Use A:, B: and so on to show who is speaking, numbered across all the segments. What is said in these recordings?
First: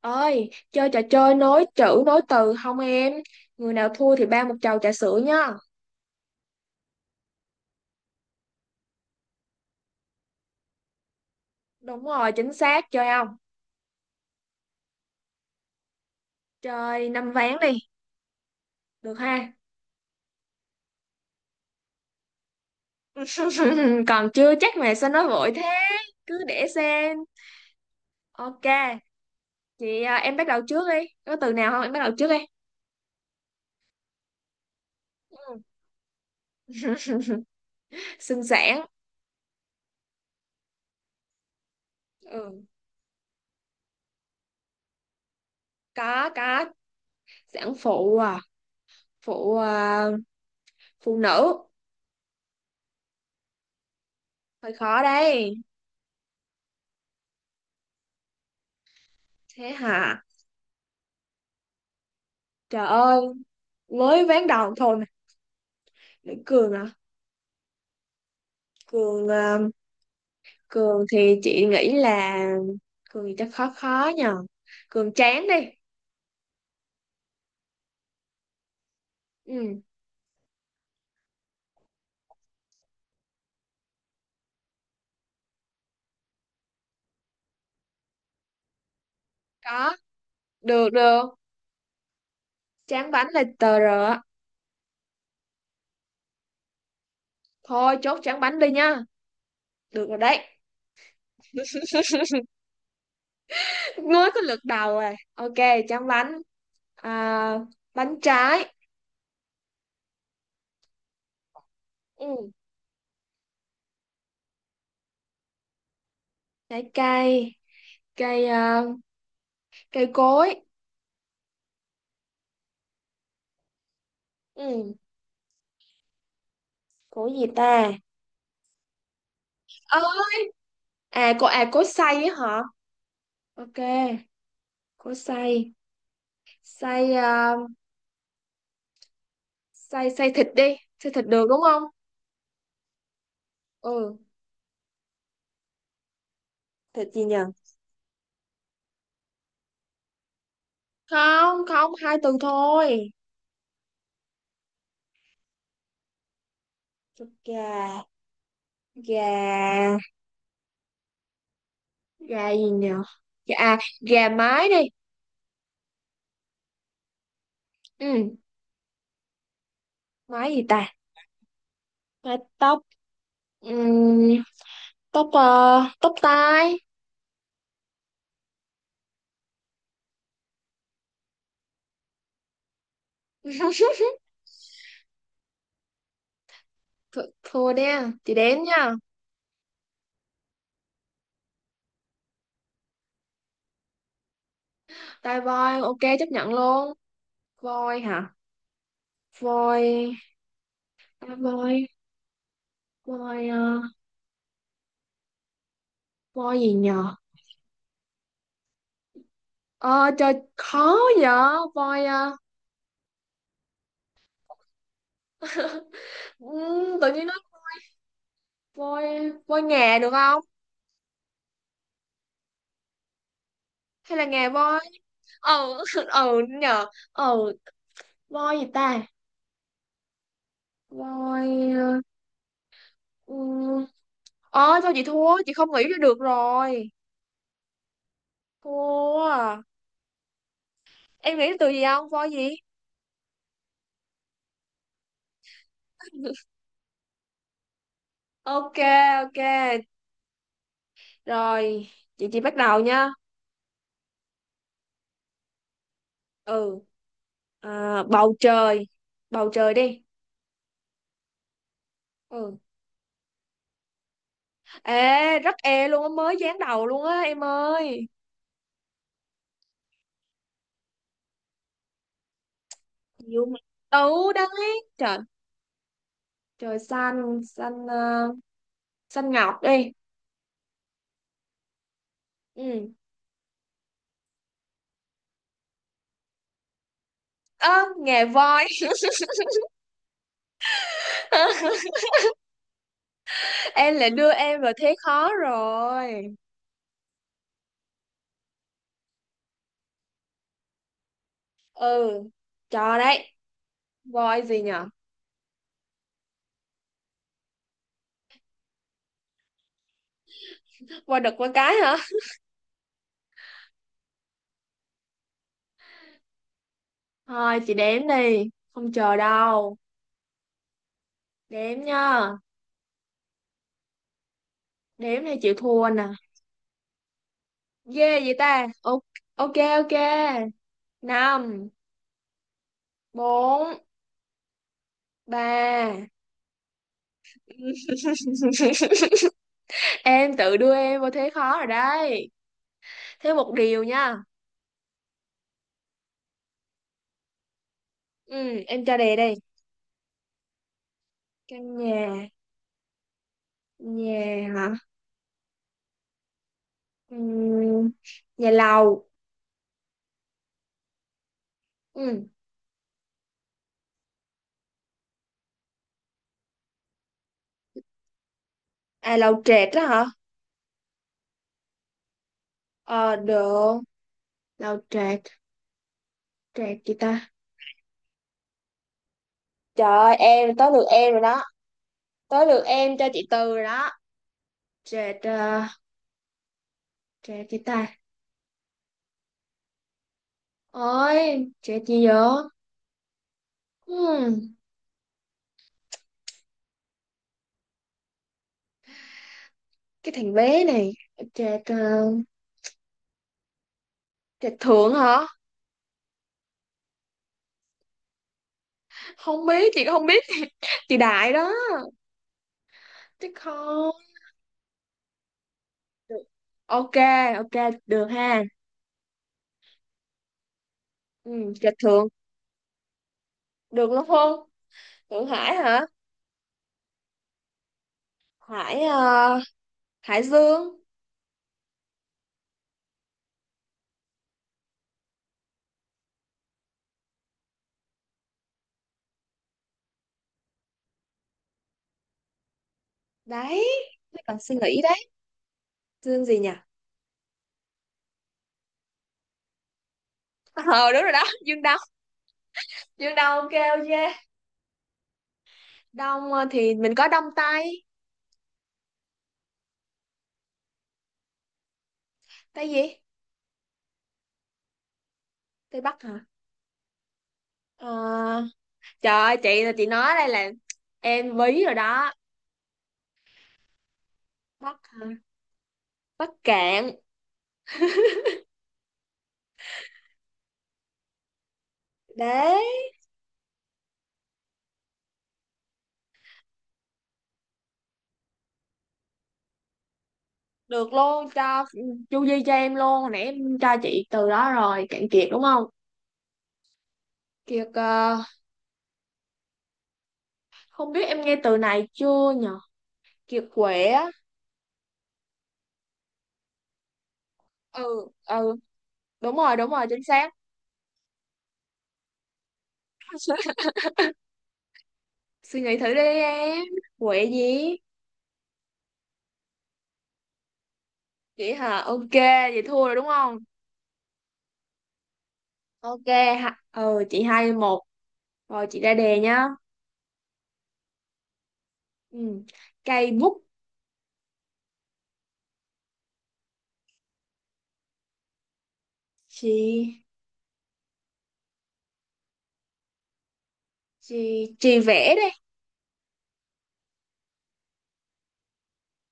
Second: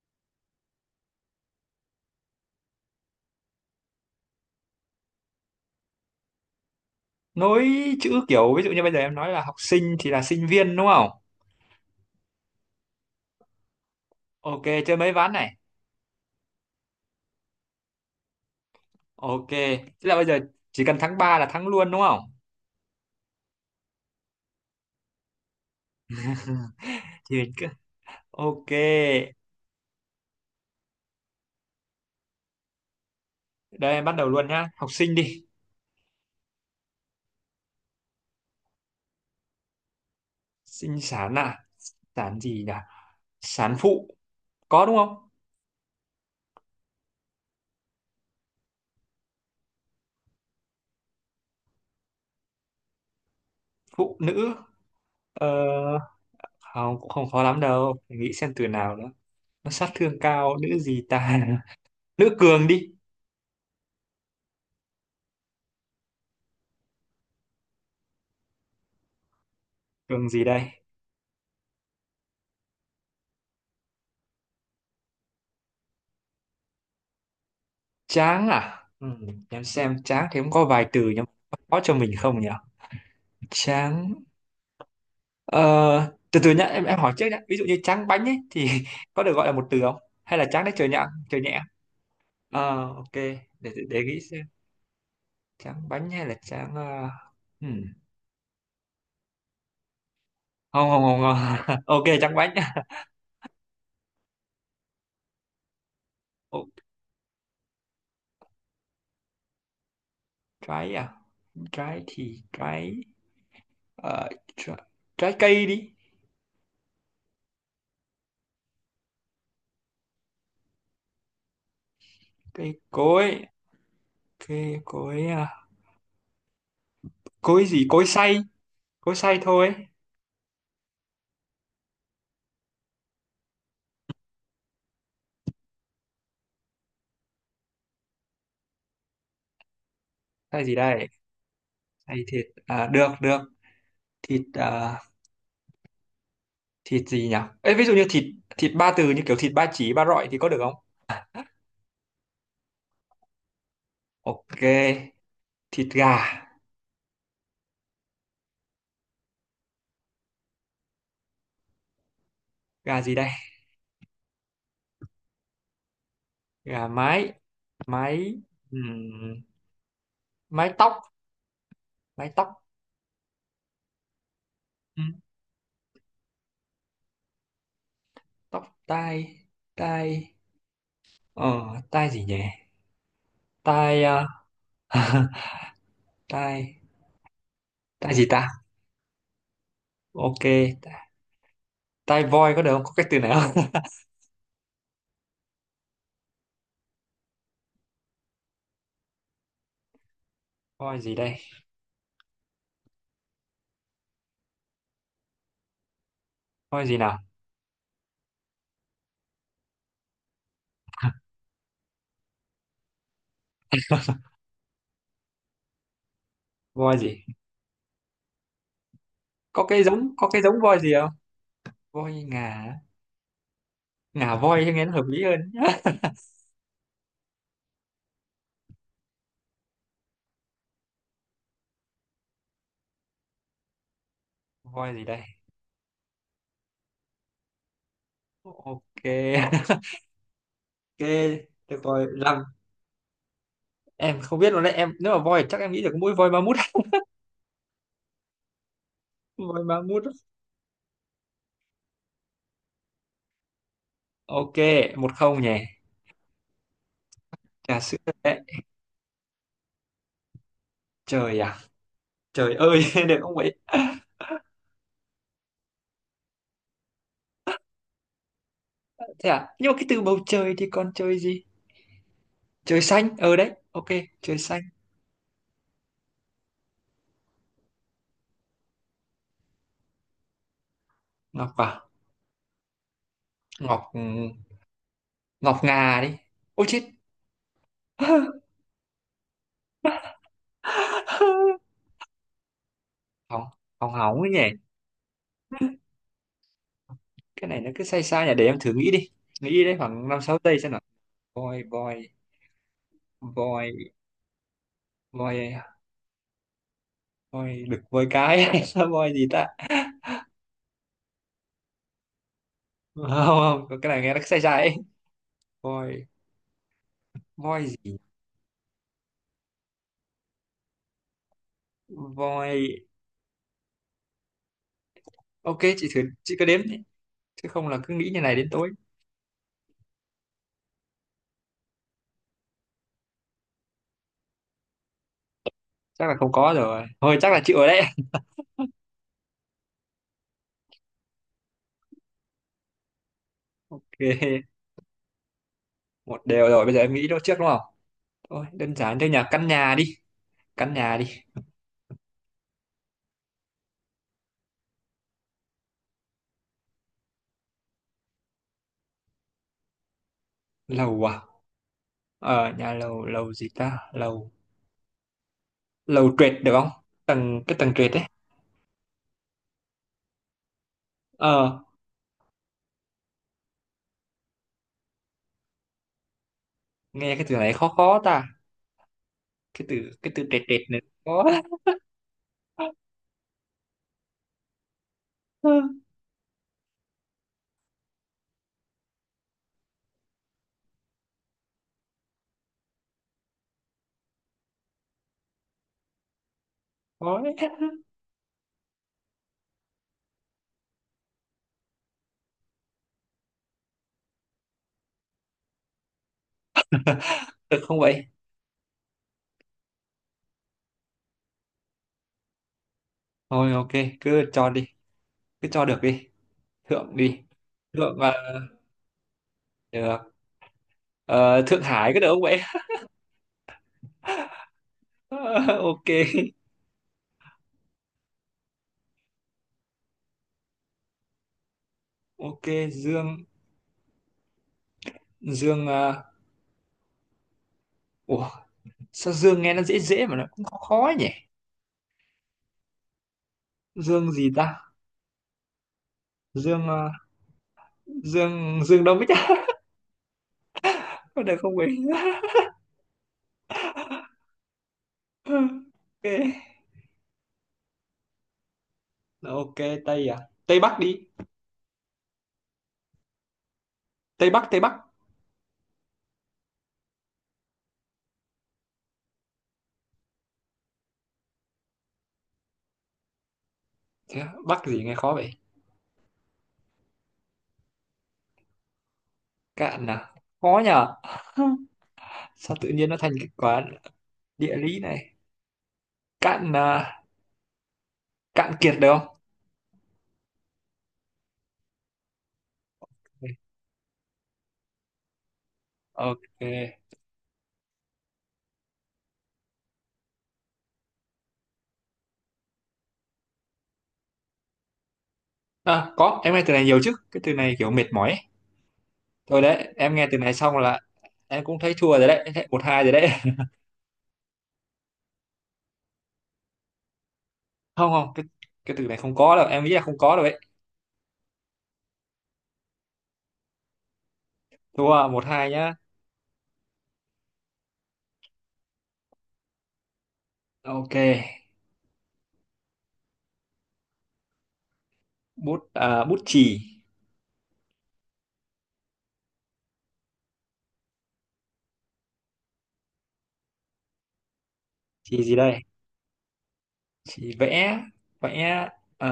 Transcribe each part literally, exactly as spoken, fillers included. A: Ơi, chơi trò chơi nối chữ nối từ không em? Người nào thua thì ba một chầu trà sữa nhá.
B: Nối chữ, kiểu ví dụ như bây giờ em nói là học sinh thì là sinh viên, đúng không?
A: Đúng rồi, chính xác, chơi không?
B: Ok, chơi mấy ván này.
A: Chơi năm ván đi, được
B: Ok,
A: ha.
B: tức là bây giờ chỉ cần thắng ba là thắng luôn, đúng không?
A: Còn chưa chắc mà sao nói vội thế. Cứ để xem.
B: Thì mình cứ...
A: Ok.
B: ok.
A: Chị à, em bắt đầu trước đi, có từ nào không, em bắt đầu trước đi.
B: Đây, em bắt đầu luôn nhá, học sinh đi.
A: Ừ. Sinh sản.
B: Sinh sản à? Sản
A: Ừ.
B: gì nhỉ? Sản phụ, có đúng không?
A: Có có. Sản phụ à. Phụ à, phụ nữ.
B: Phụ nữ.
A: Hơi khó
B: ờ,
A: đây.
B: Không, cũng không khó lắm đâu. Để nghĩ xem từ nào nữa. Nó
A: Thế
B: sát thương
A: hả?
B: cao. Nữ gì ta? Nữ cường
A: Trời
B: đi.
A: ơi, mới ván đầu thôi mà. Để cười mà. Cường ờ,
B: Cường gì đây?
A: Cường thì chị nghĩ là Cường thì chắc khó khó nhờ. Cường chán đi.
B: Chán à? Ừ, chán.
A: Ừ.
B: Xem chán thì cũng có vài từ nhưng mà có cho mình không nhỉ? Chán. Ờ, từ từ nhá, em em hỏi trước nhá. Ví dụ như chán bánh ấy thì có được gọi là một từ
A: Có,
B: không? Hay là chán đấy, trời
A: được
B: nhẹ,
A: được.
B: trời nhẹ. Ờ,
A: Tráng
B: ok,
A: bánh
B: để,
A: là
B: để
A: tờ
B: để
A: rờ
B: nghĩ
A: á.
B: xem. Chán bánh hay là chán ờ, hmm.
A: Thôi chốt tráng bánh đi nha, được rồi đấy.
B: Không, không, không. Không. Ok, chán bánh.
A: Mới có lượt đầu rồi, ok. Tráng bánh,
B: Ồ,
A: à, bánh trái.
B: trái à? Trái thì
A: Ừ,
B: trái. ờ, Trái, trái cây đi.
A: trái cây. Cây ờ, cây cối.
B: Cây cối, cây
A: Ừ,
B: cối à.
A: cối gì
B: Cối gì?
A: ta?
B: Cối xay. Cối xay thôi.
A: Ơ, à cô, à cối xay á hả? Ok, cối xay. Xay ờ, xay xay thịt
B: Xay gì
A: đi.
B: đây?
A: Xay thịt được đúng không?
B: Hay thịt à, được được.
A: Ừ.
B: Thịt à,
A: Thịt
B: thịt
A: gì
B: gì
A: nhỉ?
B: nhỉ? Ê, ví dụ như thịt thịt ba từ như kiểu thịt ba chỉ, ba rọi thì có được không?
A: Không không, hai từ thôi.
B: Ok, thịt gà.
A: Thịt gà. Gà, gà gì nhỉ?
B: Gà gì đây?
A: Gà à, gà mái đi.
B: Gà mái.
A: Ừ.
B: Mái. ừm,
A: Mái gì
B: Mái
A: ta?
B: tóc. Mái
A: Mái
B: tóc.
A: tóc. Ừ,
B: Ừm,
A: tóc ờ, tóc tai.
B: Tóc tai. Tai. ờ Tai gì nhỉ? Tai à? Tai,
A: Th thua nha,
B: tai gì
A: chị đếm
B: ta?
A: nha.
B: Ok, tai voi có được không? Có cái từ này không?
A: Tai voi ok, chấp nhận luôn. Voi hả? Voi,
B: Voi gì
A: tai
B: đây?
A: voi. Voi ờ, voi gì
B: Voi gì
A: nhờ?
B: nào?
A: ờ Trời khó vậy. Voi ờ,
B: Voi
A: ừ, tự
B: gì?
A: nhiên nó voi. Voi
B: Có cái
A: nghè được
B: giống có
A: không,
B: cái giống voi gì không? Voi ngà.
A: hay là
B: Ngà
A: nghè
B: voi cho
A: voi?
B: nghe nó hợp lý hơn.
A: ờ ờ nhờ. Ờ, voi gì ta? Voi ờ ờ, thôi
B: Voi
A: chị
B: gì đây?
A: thua, chị không nghĩ ra được rồi.
B: Ok.
A: Thua à.
B: Ok,
A: Em nghĩ từ
B: được
A: gì
B: rồi.
A: không, voi
B: Làm
A: gì?
B: em không biết luôn đấy em, nếu mà voi thì chắc em nghĩ được mỗi voi ma mút.
A: Ok. Ok.
B: Voi ma mút.
A: Rồi, chị chị bắt đầu nha.
B: Ok, một không nhỉ.
A: Ừ,
B: Trà sữa
A: à, bầu
B: đấy.
A: trời. Bầu trời đi.
B: Trời à? Trời
A: Ừ.
B: ơi. Được không vậy?
A: Ê, rất e luôn á, mới dán đầu luôn á em ơi.
B: Thế à, nhưng mà cái từ bầu trời thì còn trời gì? Trời xanh, ờ
A: Chịu
B: đấy,
A: mà.
B: ok.
A: Ừ,
B: Trời xanh.
A: đấy trời. Trời xanh, xanh ờ, xanh ngọc đi.
B: Ngọc à?
A: Ừ.
B: Ngọc, ừ, ngọc ngà đi. Ôi chết.
A: Ơ, nghề voi.
B: Hỏng, hỏng
A: Em lại
B: hỏng
A: đưa
B: ấy nhỉ.
A: em vào thế khó rồi.
B: Cái này nó cứ sai sai nhỉ, để em thử nghĩ đi. Nghĩ đi đấy, khoảng năm sáu giây xem. Voi, voi,
A: Ừ, cho đấy.
B: voi,
A: Voi gì nhở?
B: voi, voi đực, voi cái. Hay voi gì ta?
A: Voi đực con cái hả?
B: Không, không, có cái này nghe nó sai sai ấy. Voi,
A: Thôi chị
B: voi gì?
A: đếm đi, không chờ đâu. Đếm nha.
B: Voi.
A: Đếm thì chịu
B: Ok,
A: thua
B: chị thử,
A: nè.
B: chị cứ đếm đi, chứ không là cứ nghĩ
A: Ghê
B: như
A: vậy
B: này đến
A: ta.
B: tối.
A: Ok, ok. Ok. Năm, bốn, ba.
B: Chắc là không có rồi, thôi chắc là chịu rồi đấy.
A: Em tự đưa em vào thế khó rồi đấy. Thế một điều nha.
B: Ok, một đều rồi, bây giờ em nghĩ đó trước đúng không? Thôi
A: Ừ,
B: đơn
A: em cho
B: giản thôi
A: đề
B: nhỉ,
A: đây.
B: căn nhà đi. Căn nhà đi.
A: Căn nhà, nhà hả? Ừ, nhà lầu.
B: Lầu à?
A: Ừ.
B: Ờ, nhà lầu. Lầu gì ta? Lầu, lầu trệt được không? Tầng cái tầng trệt đấy.
A: À, lầu trệt đó hả?
B: Ờ,
A: Ờ, được. Lầu trệt, trệt gì
B: nghe cái
A: ta?
B: từ này khó khó ta. cái
A: Trời
B: từ cái
A: ơi,
B: từ trệt,
A: em,
B: trệt
A: tới
B: này
A: lượt em rồi
B: khó.
A: đó. Tới lượt em cho chị Từ rồi đó. Trệt,
B: Ơ,
A: ờ, trệt gì ta? Ôi, trệt gì vậy? Hmm,
B: khó đấy.
A: cái thằng bé này. Trệt, ờ, trệt thượng hả?
B: Được không vậy?
A: Không biết, chị cũng không biết. Chị Đại đó. Chứ
B: Thôi ok,
A: không.
B: cứ cho đi, cứ cho được đi.
A: Được. Ok,
B: Thượng đi.
A: ok,
B: Thượng
A: được
B: à?
A: ha.
B: Được.
A: Ừ,
B: Ờ, Thượng
A: Trạch
B: Hải có
A: Thượng
B: được không vậy?
A: được luôn không? Thượng Hải hả?
B: Ok,
A: Hải ờ, Hải Dương.
B: ok. Dương. Dương à? Ủa, sao dương nghe nó dễ dễ mà nó cũng khó khó ấy nhỉ?
A: Đấy,
B: Dương
A: mới
B: gì
A: cần suy
B: ta?
A: nghĩ đấy. Dương gì nhỉ?
B: Dương à? Dương, Dương Đông Bích à?
A: Ờ, đúng rồi
B: Có
A: đó,
B: được không
A: Dương
B: vậy?
A: Đông. Dương Đông ok ok. Đông ờ, thì mình có Đông Tây.
B: Ok, ok. Tây à? Tây Bắc đi.
A: Tây gì?
B: Tây Bắc, Tây Bắc.
A: Tây Bắc hả? Ờ, trời ơi, chị là chị nói đây là em bí rồi đó.
B: Thế á, bắc
A: Bắc
B: gì nghe
A: hả?
B: khó vậy?
A: Bắc Cạn.
B: Cạn à? Khó nhờ. Sao
A: Đấy,
B: tự nhiên nó thành cái quả địa lý này. Cạn à, cạn kiệt được không?
A: được luôn, cho chu di cho em luôn, hồi nãy em cho chị từ đó rồi. Cạn Kiệt đúng không?
B: Ok.
A: Kiệt ờ, không biết em nghe từ này chưa nhỉ? Kiệt quệ á.
B: À, có, em nghe từ này nhiều chứ, cái từ này kiểu mệt
A: Ừ
B: mỏi ấy.
A: ừ, đúng
B: Thôi
A: rồi đúng
B: đấy,
A: rồi,
B: em
A: chính
B: nghe từ
A: xác.
B: này xong là em cũng thấy thua rồi đấy. Em thấy một hai rồi đấy.
A: Suy nghĩ thử đi em, quệ gì?
B: Không, không, cái cái từ này không có đâu, em nghĩ là không có đâu đấy.
A: Chị hả? Ok, vậy thua rồi đúng không?
B: Thua một hai nhá.
A: Ok. Ha. Ừ, chị hai một. Rồi chị ra đề nhá.
B: Ok.
A: Ừ. Cây bút.
B: Bút à, bút chì.
A: Chị chị chị vẽ
B: Chì
A: đây.
B: gì đây? Chì vẽ. Vẽ. ờ,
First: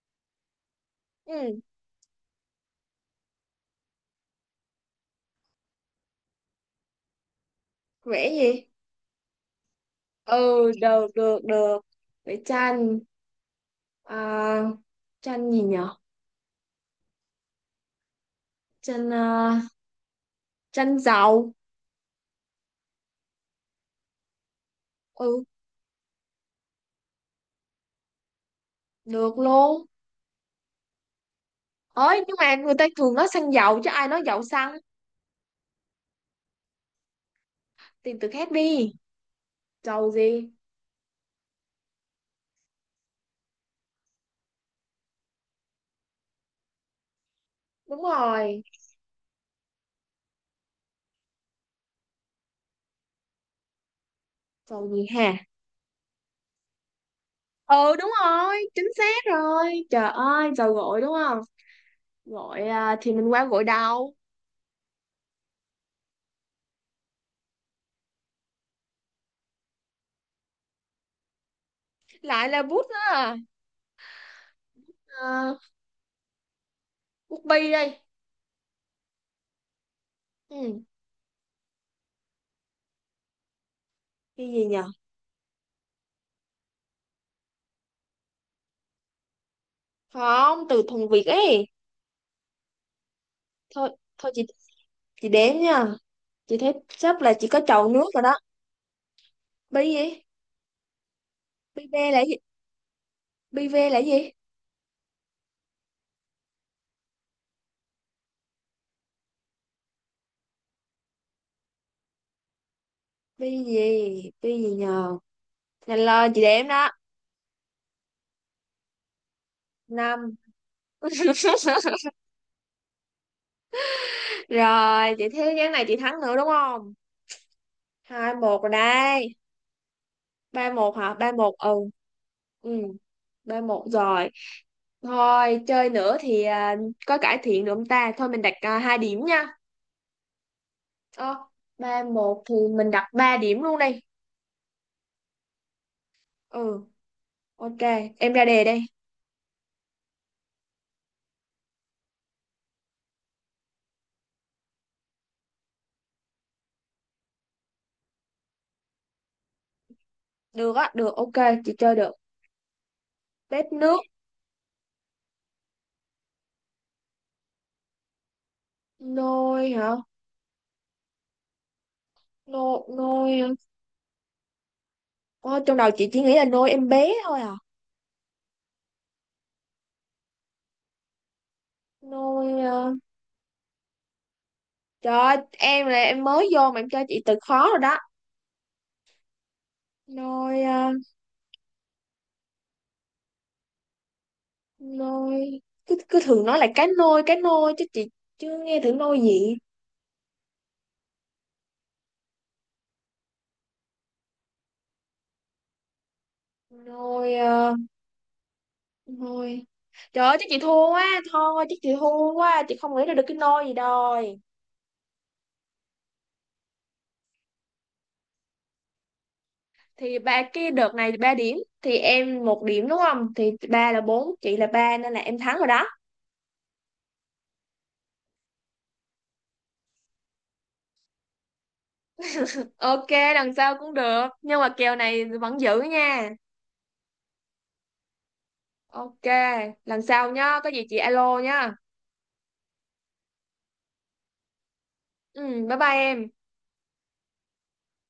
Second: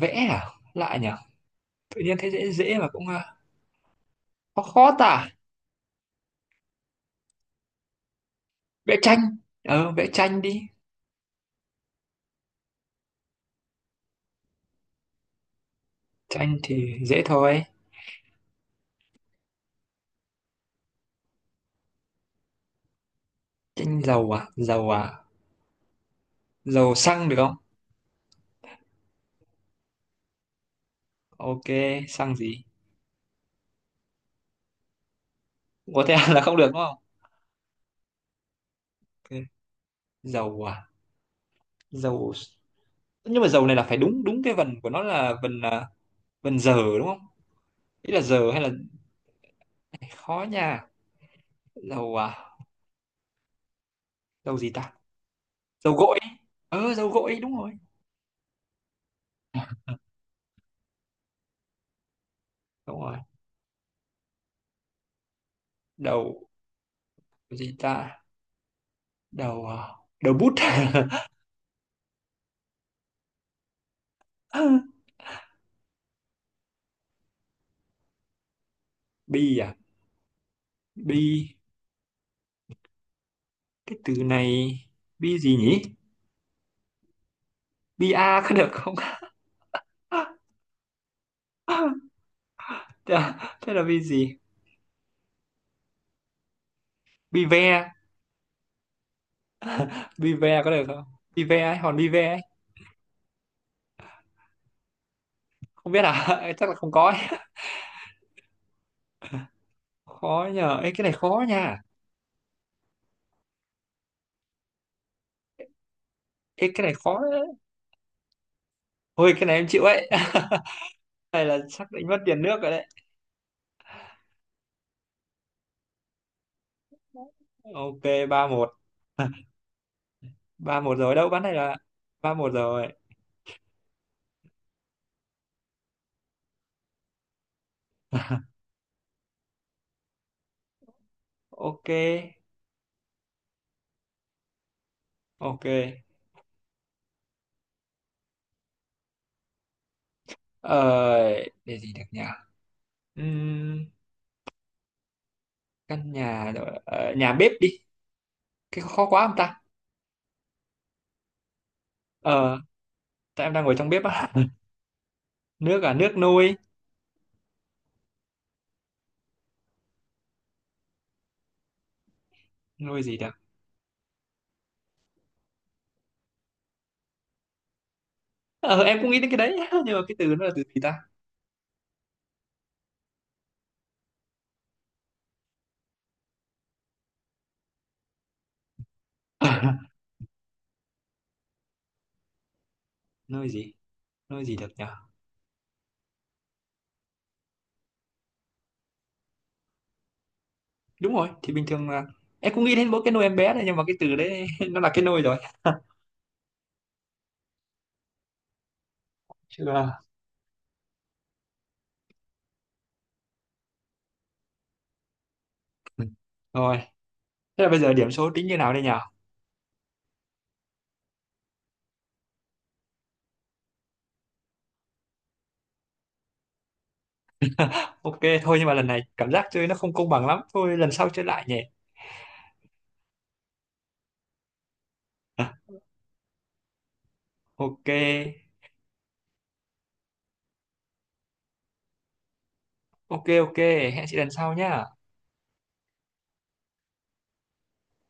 B: Vẽ à lại nhỉ?
A: Ừ.
B: Tự nhiên thấy dễ dễ mà cũng à, khó khó tả.
A: Vẽ gì?
B: Vẽ tranh. Ờ, vẽ tranh đi.
A: Ừ, được được được. Vẽ tranh, à, tranh gì nhở?
B: Tranh thì dễ thôi.
A: Tranh à, tranh dầu.
B: Tranh dầu à? Dầu à?
A: Ừ.
B: Dầu xăng được không?
A: Được luôn.
B: Ok,
A: Ơi,
B: xăng
A: nhưng mà
B: gì?
A: người ta thường nói xăng dầu, chứ ai nói dầu xăng?
B: Có thể là không được đúng không?
A: Tìm từ khác đi.
B: Ok.
A: Trầu gì?
B: Dầu à? Dầu, nhưng mà dầu này là phải đúng đúng cái vần của nó là vần à, vần giờ đúng không?
A: Đúng
B: Ý là giờ, hay
A: rồi.
B: là khó nha. Dầu à? Dầu gì
A: Trầu
B: ta?
A: gì hả?
B: Dầu gội. Ờ, dầu gội đúng rồi.
A: Ừ, đúng rồi, chính xác rồi, trời ơi, trầu gội đúng không? Gội à,
B: Đúng
A: thì
B: rồi.
A: mình qua gội đầu.
B: Đầu gì ta? Đầu à? Đầu bút.
A: Lại là bút đó à, à bút bi đây.
B: Bi à?
A: Ừ.
B: Bi, cái từ
A: Cái gì
B: này...
A: nhờ?
B: Bi gì nhỉ? Bi a có được không?
A: Không, từ thuần Việt ấy.
B: Thế là
A: thôi
B: bi
A: thôi
B: gì?
A: chị, chị đếm nha. Chị thấy sắp là chỉ
B: Bi
A: có
B: ve.
A: trầu nước rồi đó. Bi gì?
B: Vive có được không? Vive ấy,
A: Bi
B: hòn
A: bê là
B: Vive
A: gì?
B: ấy.
A: Bi bê là gì?
B: Không biết à. Chắc là không có ấy. Khó nhờ. Ê, cái này khó nha.
A: Bi gì, bi gì nhờ? Nhanh lên chị đếm
B: Ê, cái
A: đó.
B: này khó đấy. Ôi cái này em chịu ấy.
A: Năm.
B: Này là chắc đánh mất tiền nước rồi đấy.
A: Rồi, chị thấy ván này chị thắng nữa đúng không?
B: Ok,
A: Hai
B: ba
A: một rồi
B: một
A: đây.
B: Ba một
A: ba một hả?
B: rồi đâu,
A: Ba
B: bán
A: một
B: này
A: ừ.
B: là ba một
A: Ừ,
B: rồi.
A: ba một rồi. Thôi, chơi nữa thì à, có cải thiện được không ta? Thôi mình đặt à, hai điểm nha. Ờ,
B: Ok,
A: ba một thì mình đặt ba điểm luôn đi.
B: ok.
A: Ừ, ok. Em ra đề đây.
B: Ờ, để gì được nhỉ? Ừm, Căn nhà rồi. ờ, Nhà bếp đi. Cái khó quá không ta?
A: Được á, được, ok. Chị chơi được.
B: Ờ, tại em đang
A: Bếp
B: ngồi trong
A: nước.
B: bếp á. Nước à? Nước nuôi.
A: Nôi hả? Nôi,
B: Nuôi gì?
A: nôi. Ờ, trong đầu chị chỉ nghĩ là nôi em bé thôi à.
B: Ờ, em cũng nghĩ đến cái đấy, nhưng mà cái từ nó là từ gì ta?
A: Nôi... à, trời ơi, em là em mới vô mà em cho chị từ khó rồi đó. Nôi à,
B: Nơi gì? Nơi gì được nhỉ?
A: nôi. Cứ cứ thường nói là cá nôi cá nôi chứ chị chưa nghe thử nôi gì.
B: Đúng rồi, thì bình thường là em cũng nghĩ đến mỗi cái nôi em bé này, nhưng mà cái từ đấy nó là cái nôi rồi.
A: Nôi à, nôi,
B: Chứ là-
A: trời ơi chắc chị thua quá. Thôi chắc chị thua quá chị không nghĩ ra được cái nôi gì đòi.
B: Ừ. Rồi, thế là bây giờ điểm số tính như nào đây nhỉ?
A: Thì ba cái đợt này ba điểm, thì em một điểm đúng không, thì ba là bốn, chị là ba, nên là em thắng rồi đó.
B: Ok, thôi nhưng mà lần này cảm giác chơi nó không công bằng lắm, thôi lần sau chơi lại nhỉ.
A: Ok. Lần sau cũng được, nhưng mà kèo này vẫn giữ nha.
B: Ok.
A: Ok. Lần sau nhá, có gì chị alo nhá.
B: Ok, ok, hẹn chị lần sau nhá.
A: Ừ, bye bye em.